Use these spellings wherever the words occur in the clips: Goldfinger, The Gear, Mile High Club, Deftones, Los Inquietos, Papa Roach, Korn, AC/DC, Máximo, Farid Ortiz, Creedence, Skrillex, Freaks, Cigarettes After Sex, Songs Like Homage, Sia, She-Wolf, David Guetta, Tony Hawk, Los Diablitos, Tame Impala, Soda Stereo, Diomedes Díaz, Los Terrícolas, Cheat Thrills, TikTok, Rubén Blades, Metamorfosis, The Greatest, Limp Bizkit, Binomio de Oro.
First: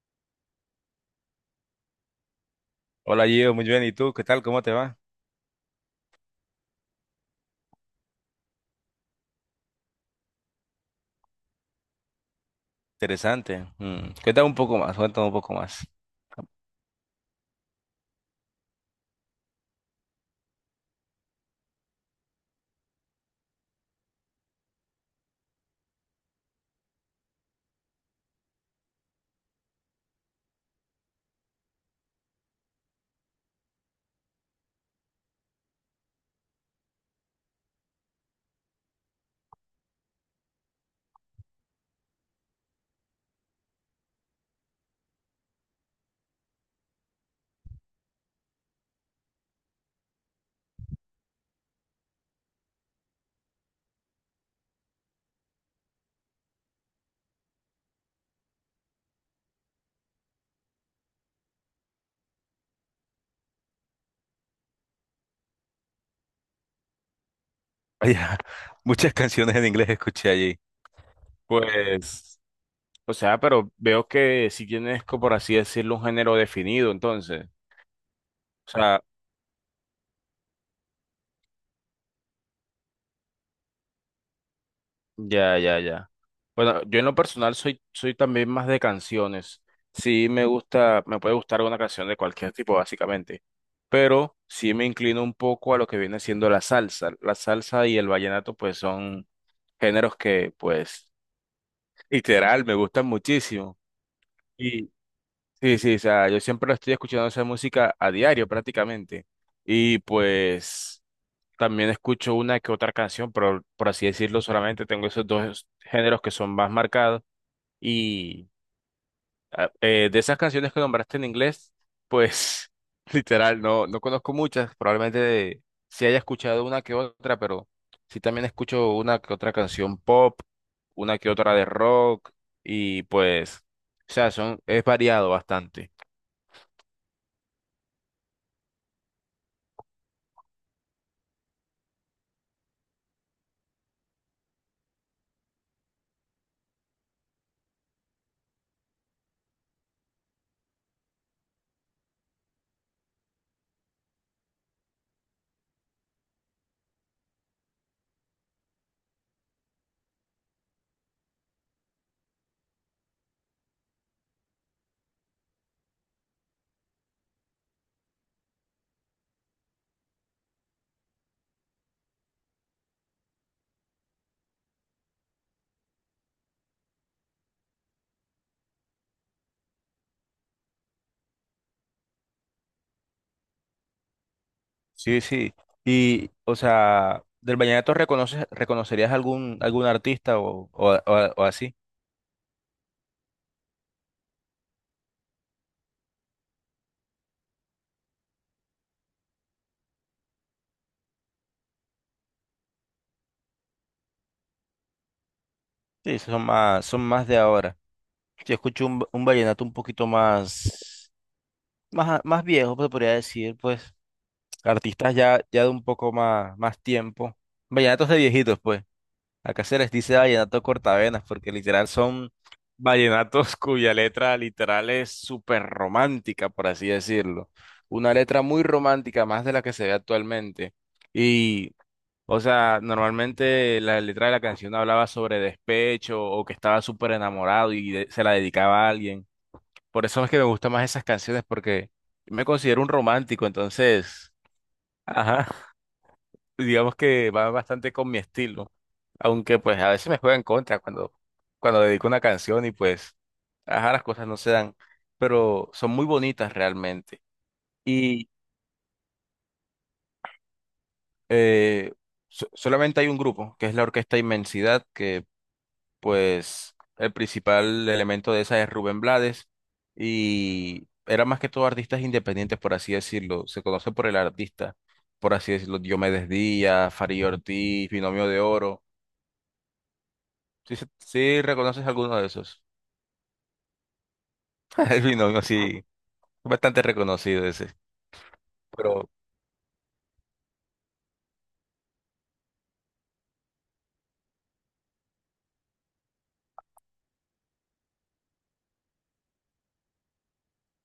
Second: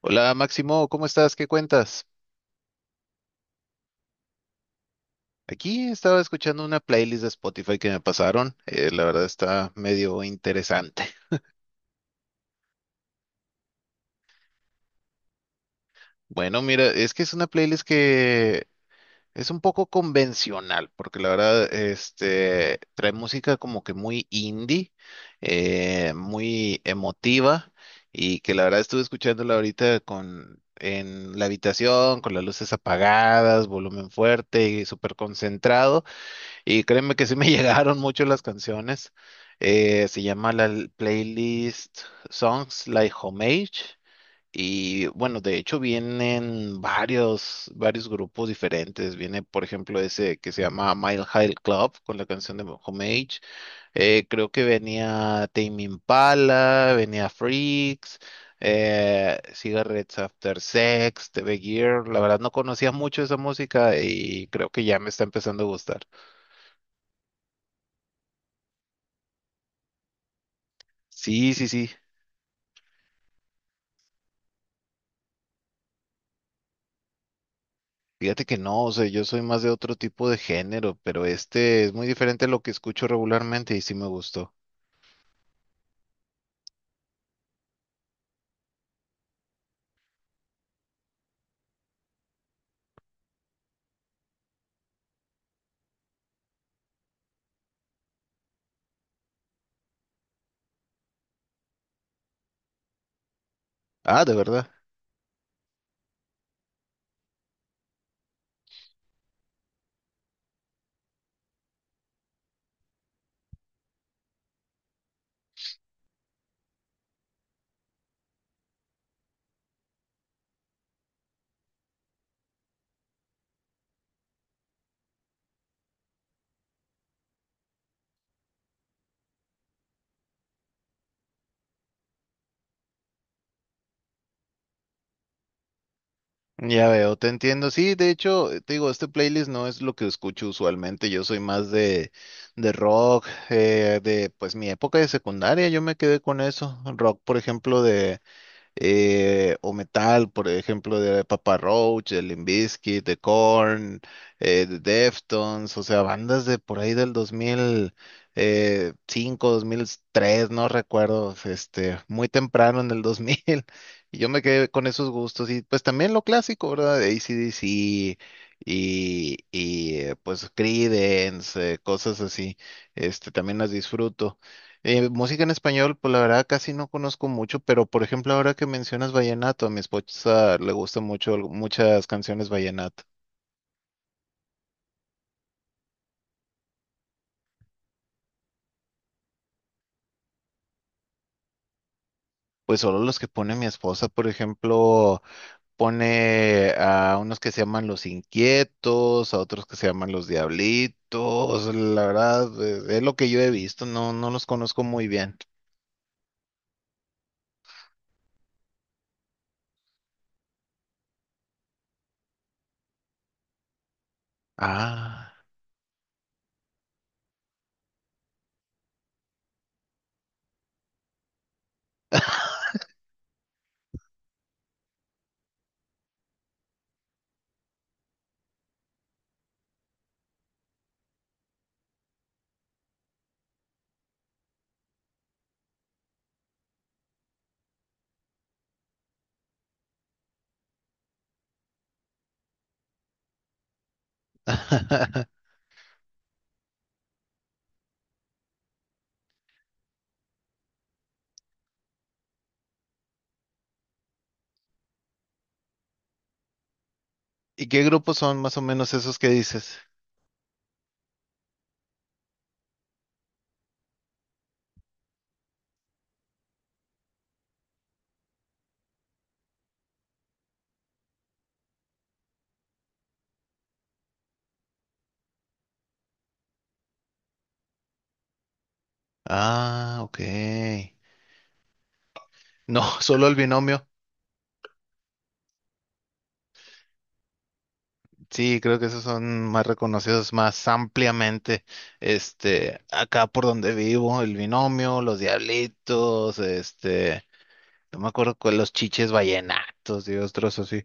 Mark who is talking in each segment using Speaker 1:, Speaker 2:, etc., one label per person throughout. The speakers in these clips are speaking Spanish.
Speaker 1: Hola Máximo, ¿cómo estás? ¿Qué cuentas?
Speaker 2: Hola Gio, muy bien. ¿Y tú? ¿Qué tal? ¿Cómo te va?
Speaker 1: Aquí estaba escuchando una playlist de Spotify que me pasaron. La verdad está medio interesante.
Speaker 2: Interesante. Mm, cuéntame un poco más, cuéntame un poco más.
Speaker 1: Bueno, mira, es que es una playlist que es un poco convencional, porque la verdad, trae música como que muy indie, muy emotiva, y que la verdad estuve escuchándola ahorita en la habitación, con las luces apagadas, volumen fuerte y súper concentrado. Y créeme que sí me llegaron mucho las canciones. Se llama la playlist Songs Like Homage. Y bueno, de hecho vienen varios grupos diferentes. Viene, por ejemplo, ese que se llama Mile High Club con la canción de Homage. Creo que venía Tame Impala, venía Freaks, Cigarettes After Sex, The Gear. La verdad no conocía mucho esa música y creo que ya me está empezando a gustar.
Speaker 2: Vaya, muchas canciones en inglés escuché allí.
Speaker 1: Sí, sí, sí.
Speaker 2: Pues, o sea, pero veo que si tienes, por así decirlo, un género definido, entonces.
Speaker 1: Fíjate que
Speaker 2: O
Speaker 1: no, o
Speaker 2: sea,
Speaker 1: sea, yo soy más de otro tipo de género, pero este es muy diferente a lo que escucho regularmente y sí me gustó.
Speaker 2: ya, ya, ya. Bueno, yo en lo personal soy, soy también más de canciones. Sí me gusta, me puede gustar una canción de cualquier tipo, básicamente. Pero sí me inclino un poco a lo que viene siendo la salsa. La salsa y el vallenato, pues son géneros que, pues, literal, me gustan muchísimo.
Speaker 1: Ah, de verdad.
Speaker 2: Y sí, sí, o sea, yo siempre estoy escuchando esa música a diario, prácticamente. Y pues. También escucho una que otra canción, pero por así decirlo, solamente tengo esos dos géneros que son más marcados. Y ah, de esas canciones que nombraste en inglés, pues literal, no, no conozco muchas. Probablemente sí haya escuchado una que otra, pero sí también escucho una que otra canción pop, una que otra de rock. Y pues, o sea, son, es variado bastante.
Speaker 1: Ya veo, te entiendo. Sí, de hecho, te digo, este playlist no es lo que escucho usualmente. Yo soy más de rock, de pues mi época de secundaria, yo me quedé con eso. Rock, por ejemplo, de o metal, por ejemplo, de Papa Roach, de Limp Bizkit, de Korn, de Deftones, o sea, bandas de por ahí del 2005, 2003, no recuerdo, muy temprano en el 2000, y yo me quedé con esos gustos, y pues también lo clásico, ¿verdad? De AC/DC y pues Creedence, cosas así, también las disfruto. Música en español, pues la verdad casi no conozco mucho, pero por ejemplo ahora que mencionas vallenato, a mi esposa le gustan mucho muchas canciones vallenato.
Speaker 2: Sí, sí. Y, o sea, del vallenato reconoces, ¿reconocerías algún, algún artista o así?
Speaker 1: Pues solo los que pone mi esposa, por ejemplo, pone a unos que se llaman Los Inquietos, a otros que se llaman Los Diablitos, la verdad es lo que yo he visto, no, no los conozco muy bien.
Speaker 2: Sí, esos son más de ahora. Yo escucho un vallenato un poquito más, más, más viejo, pues podría decir, pues, artistas
Speaker 1: Ah.
Speaker 2: ya, ya de un poco más, más tiempo. Vallenatos de viejitos, pues. Acá se les dice vallenato cortavenas porque literal son vallenatos cuya letra literal es súper romántica, por así decirlo. Una letra muy romántica, más de la que se ve actualmente. Y, o sea, normalmente la letra de la canción hablaba sobre despecho o que estaba súper enamorado y se la dedicaba a alguien. Por eso es que me gustan más esas canciones porque me considero un romántico, entonces, ajá, digamos que va bastante con mi estilo. Aunque pues a veces me juega en contra cuando dedico una canción y pues, ajá, las cosas no se dan, pero son muy bonitas realmente.
Speaker 1: ¿Y qué grupos
Speaker 2: Y
Speaker 1: son más o menos esos que dices?
Speaker 2: eh, solamente hay un grupo, que es la Orquesta Inmensidad, que pues el principal elemento de esa es Rubén Blades y era más que todo artistas independientes, por así decirlo, se conoce por el artista, por así decirlo, Diomedes Díaz, Farid Ortiz, Binomio de Oro.
Speaker 1: Ah, ok.
Speaker 2: ¿Sí, sí reconoces alguno de esos?
Speaker 1: No, solo el binomio.
Speaker 2: El binomio sí. Bastante reconocido ese.
Speaker 1: Sí, creo que esos
Speaker 2: Pero
Speaker 1: son más reconocidos más ampliamente. Acá por donde vivo, el binomio, los diablitos, no me acuerdo cuál, los chiches vallenatos y otros así.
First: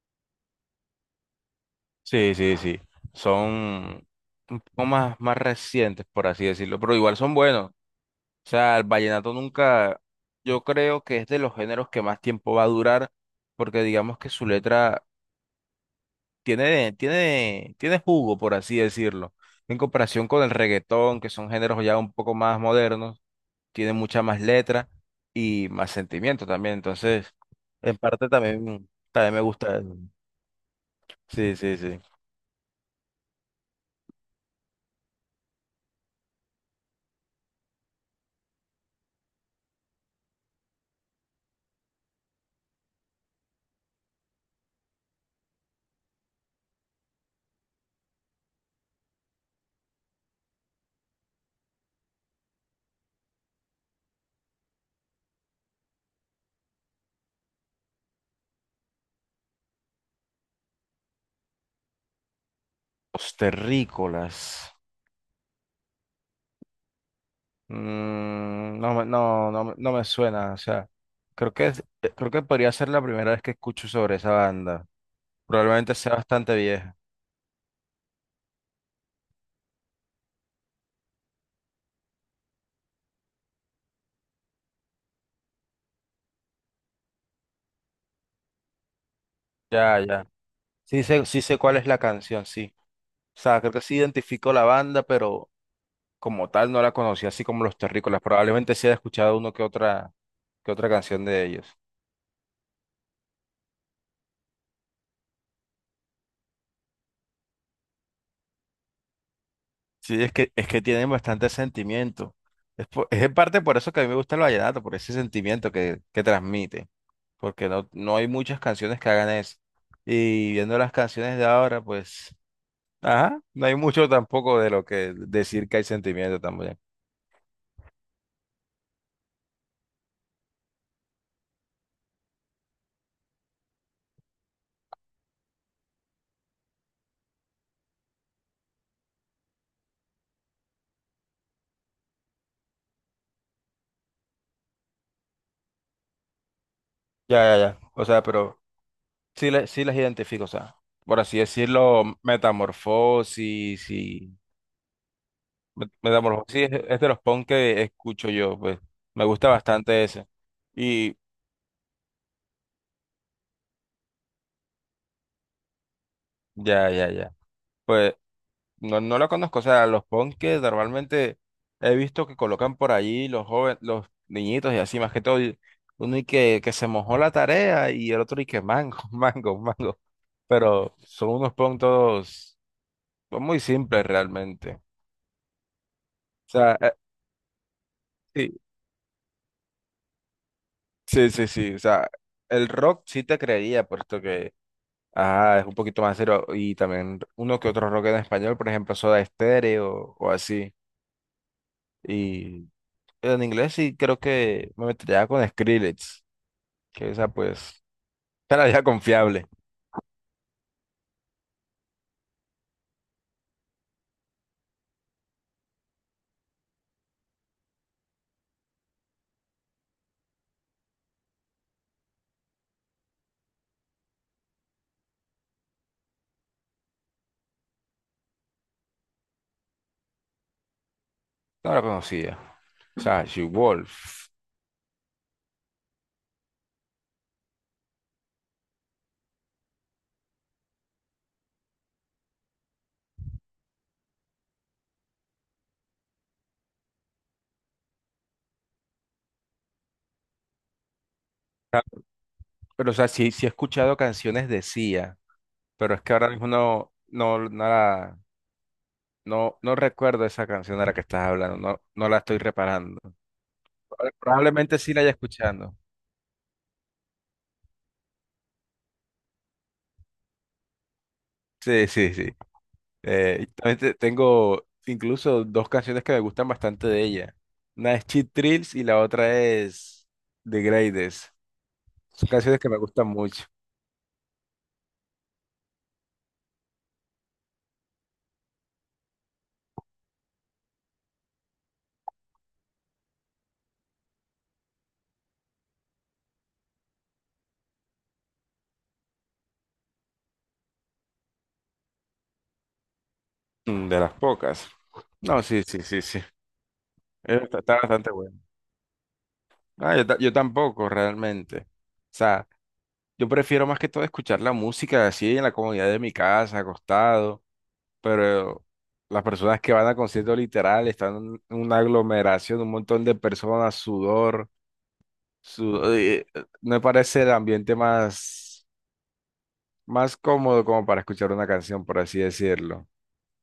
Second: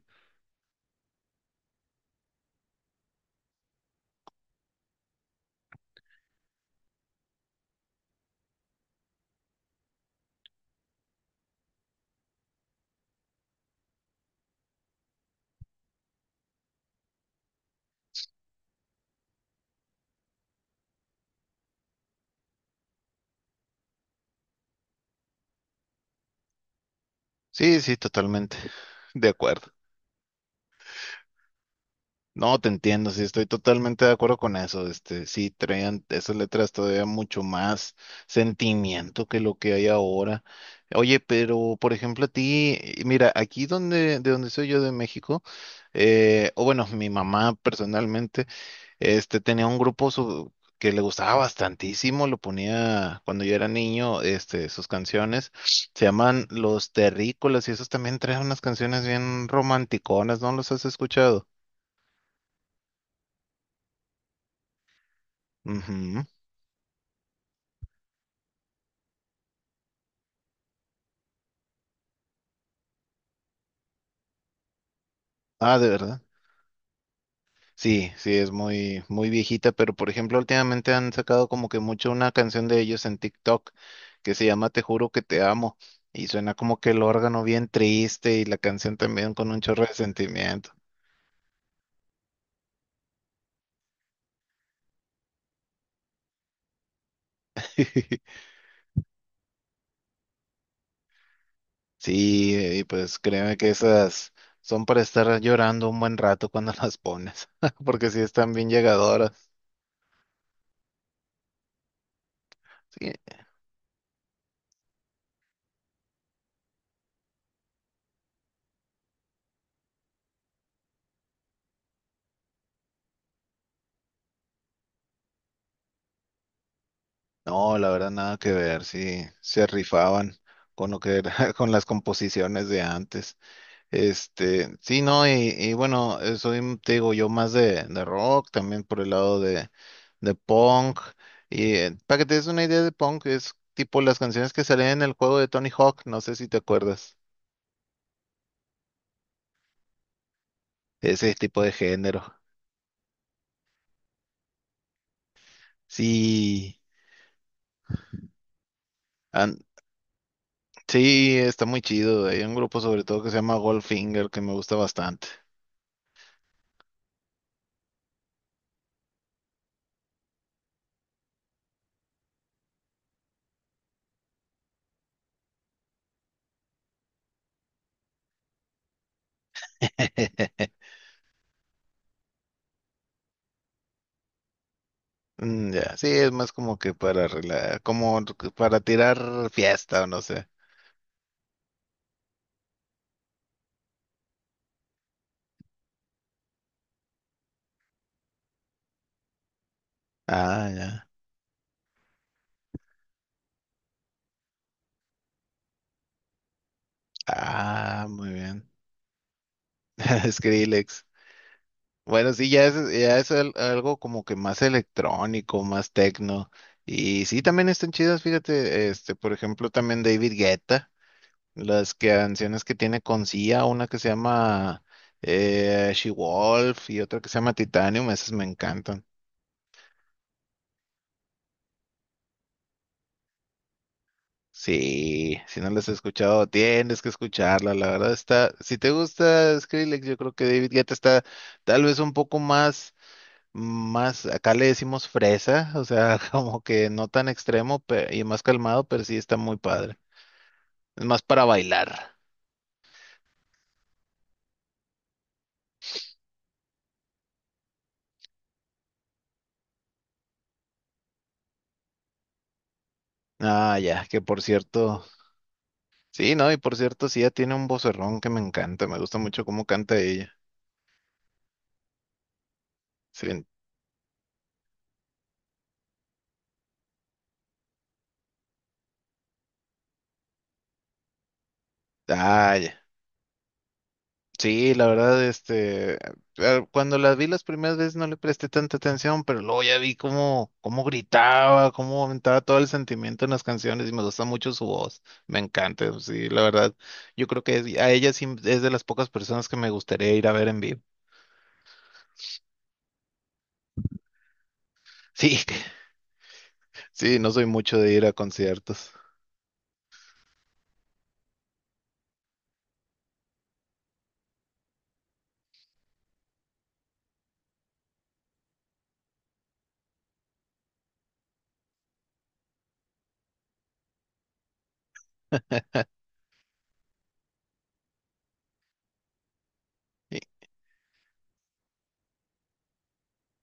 Speaker 2: sí, sí, sí. Son un poco más, más recientes, por así decirlo, pero igual son buenos. O sea, el vallenato nunca, yo creo que es de los géneros que más tiempo va a durar, porque digamos que su letra tiene, tiene, tiene jugo, por así decirlo. En comparación con el reggaetón, que son géneros ya un poco más modernos, tiene mucha más letra y más sentimiento también. Entonces,
Speaker 1: Sí, sí,
Speaker 2: en parte
Speaker 1: totalmente.
Speaker 2: también,
Speaker 1: De
Speaker 2: también me
Speaker 1: acuerdo.
Speaker 2: gusta eso. Sí, sí, sí.
Speaker 1: No, te entiendo, sí, estoy totalmente de acuerdo con eso. Este, sí, traían esas letras todavía mucho más sentimiento que lo que hay ahora. Oye, pero por ejemplo, a ti, mira, de donde soy yo de México, o bueno, mi mamá personalmente, tenía un grupo que le gustaba bastantísimo, lo ponía cuando yo era niño, sus canciones. Se llaman Los Terrícolas y esos también traen unas canciones bien romanticonas, ¿no los has escuchado?
Speaker 2: Los terrícolas.
Speaker 1: Ujú.
Speaker 2: Mm, no, no, no, me no me suena. O sea, creo que creo que podría ser la primera vez que escucho sobre esa banda.
Speaker 1: Ah, de
Speaker 2: Probablemente sea
Speaker 1: verdad.
Speaker 2: bastante vieja.
Speaker 1: Sí, sí, es muy viejita, pero por ejemplo, últimamente han sacado como que mucho una canción de ellos en TikTok que se llama Te juro que te amo. Y suena como que el órgano bien triste y la canción también con un chorro de
Speaker 2: Ya, ya.
Speaker 1: sentimiento.
Speaker 2: Sí sé cuál es la canción, sí. O sea, creo que sí identifico la banda, pero como tal no la conocí, así como los terrícolas. Probablemente sí haya escuchado uno que otra canción de ellos.
Speaker 1: Sí, y pues créeme que esas son para estar llorando un buen rato cuando las pones, porque sí están bien llegadoras.
Speaker 2: Sí, es que tienen bastante sentimiento. Es,
Speaker 1: Sí.
Speaker 2: es en parte por eso que a mí me gusta el vallenato, por ese sentimiento que transmite. Porque no, no hay muchas canciones que hagan eso. Y viendo las canciones de ahora, pues, ajá, no hay mucho tampoco de lo que decir que hay sentimiento también.
Speaker 1: No, la verdad nada que ver, sí, se rifaban con lo que era, con las composiciones de antes. Este, sí, no, y bueno, soy, te digo, yo más de rock, también por el lado de punk. Y para que te des una idea de punk, es tipo las canciones que salen en el juego de Tony Hawk, no sé si te acuerdas,
Speaker 2: Ya, ya, ya. O sea, pero sí, sí las identifico, o sea, por
Speaker 1: ese
Speaker 2: así
Speaker 1: tipo de
Speaker 2: decirlo,
Speaker 1: género.
Speaker 2: metamorfosis y... Metamorfosis sí
Speaker 1: Sí,
Speaker 2: es de los punk que escucho yo, pues, me gusta
Speaker 1: an-
Speaker 2: bastante ese. Y
Speaker 1: sí, está muy chido. Hay un grupo sobre todo que se llama Goldfinger que me gusta bastante.
Speaker 2: ya, ya, ya. Pues no, no lo conozco, o sea, los punkes normalmente he visto que colocan por allí los jóvenes, los niñitos y así, más que todo, y uno y que se mojó la tarea y el otro y que mango, mango, mango, pero son unos punk todos son muy simples realmente. O
Speaker 1: Mm, ya, sí, es más como
Speaker 2: sea,
Speaker 1: que para como que
Speaker 2: eh,
Speaker 1: para tirar fiesta o no sé.
Speaker 2: sí, sí, sí, sí, o sea, el rock sí te creería puesto que, ajá, es un poquito más serio y también uno que otro rock en español, por ejemplo, Soda Stereo o
Speaker 1: Ah,
Speaker 2: así.
Speaker 1: ya.
Speaker 2: En inglés sí creo que me metería con Skrillex, que esa pues
Speaker 1: Ah, muy bien.
Speaker 2: era ya confiable,
Speaker 1: Skrillex. Bueno, sí, ya es algo como que más electrónico, más tecno. Y sí, también están chidas, fíjate, por ejemplo, también David Guetta, las canciones que tiene con Sia, una que se llama She Wolf y otra que se llama Titanium, esas me encantan.
Speaker 2: no la conocía. O sea, She-Wolf.
Speaker 1: Sí, si no las has escuchado, tienes que escucharla. La verdad está, si te gusta Skrillex, yo creo que David Guetta está tal vez un poco más, acá le decimos fresa, o sea, como que no tan extremo y más calmado, pero sí está muy padre. Es más para bailar.
Speaker 2: Pero o sea, sí, sí he escuchado canciones de Sia, pero es que ahora mismo no, no, no, no recuerdo esa canción de la que estás hablando, no, no la estoy reparando.
Speaker 1: Ah, ya, que por
Speaker 2: Probablemente sí la
Speaker 1: cierto,
Speaker 2: haya escuchando.
Speaker 1: sí, no, y por cierto, sí, ella tiene un vocerrón que me encanta, me gusta mucho cómo canta ella.
Speaker 2: Sí, sí, sí.
Speaker 1: Sí,
Speaker 2: Y también tengo incluso dos canciones que me gustan bastante de ella. Una es Cheat Thrills y la otra es The Greatest. Son
Speaker 1: ah,
Speaker 2: canciones que me
Speaker 1: ya.
Speaker 2: gustan mucho.
Speaker 1: Sí, la verdad, ah, cuando las vi las primeras veces no le presté tanta atención, pero luego ya vi cómo gritaba, cómo aumentaba todo el sentimiento en las canciones y me gusta mucho su voz, me encanta, sí, la verdad, yo creo que a ella sí es de las pocas personas que me gustaría ir a ver en vivo.
Speaker 2: Mm, de las pocas. No,
Speaker 1: Sí,
Speaker 2: sí, sí, sí, sí.
Speaker 1: sí, no soy
Speaker 2: Está, está
Speaker 1: mucho de ir
Speaker 2: bastante
Speaker 1: a
Speaker 2: bueno.
Speaker 1: conciertos.
Speaker 2: Ah, yo, yo tampoco, realmente. O sea, yo prefiero más que todo escuchar la música así en la comodidad de mi casa, acostado, pero las personas que van a conciertos literal están en una aglomeración, un montón de personas, sudor, sudor, me parece el ambiente más, más cómodo como para escuchar una canción, por así decirlo.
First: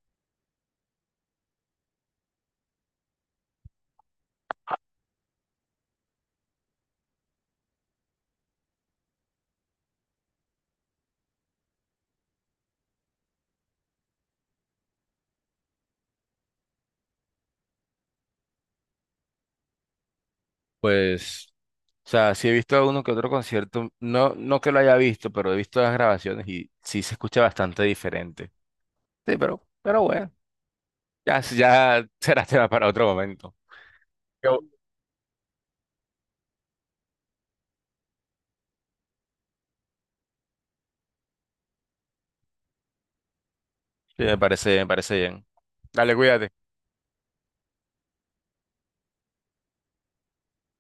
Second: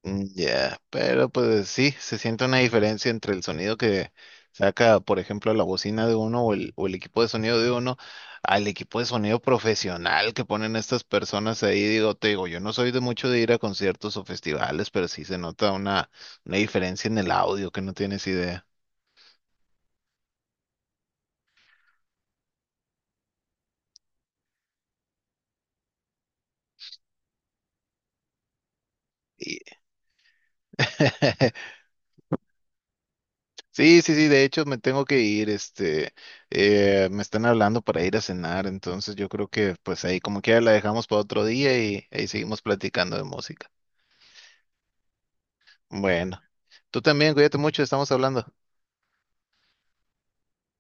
Speaker 1: Mm, ya, pero pues sí, se siente una diferencia entre el sonido que saca, por ejemplo, la bocina de uno o el equipo de sonido de uno al equipo de sonido profesional que ponen estas personas ahí. Digo, te digo, yo no soy de mucho de ir a conciertos o festivales, pero sí se nota una diferencia en el audio que no tienes idea.
Speaker 2: Pues o sea, sí he visto uno que otro concierto, no, no que lo haya visto, pero he visto las grabaciones y sí se escucha bastante diferente. Sí,
Speaker 1: Y-
Speaker 2: pero bueno, ya, ya será tema para otro momento.
Speaker 1: Sí, sí, sí, de
Speaker 2: Yo-
Speaker 1: hecho me tengo que ir, me están hablando para ir a cenar, entonces yo creo que pues ahí como quiera la dejamos para otro día y ahí seguimos platicando de música.
Speaker 2: Sí, me parece bien. Dale,
Speaker 1: Bueno,
Speaker 2: cuídate.
Speaker 1: tú también, cuídate mucho, estamos hablando.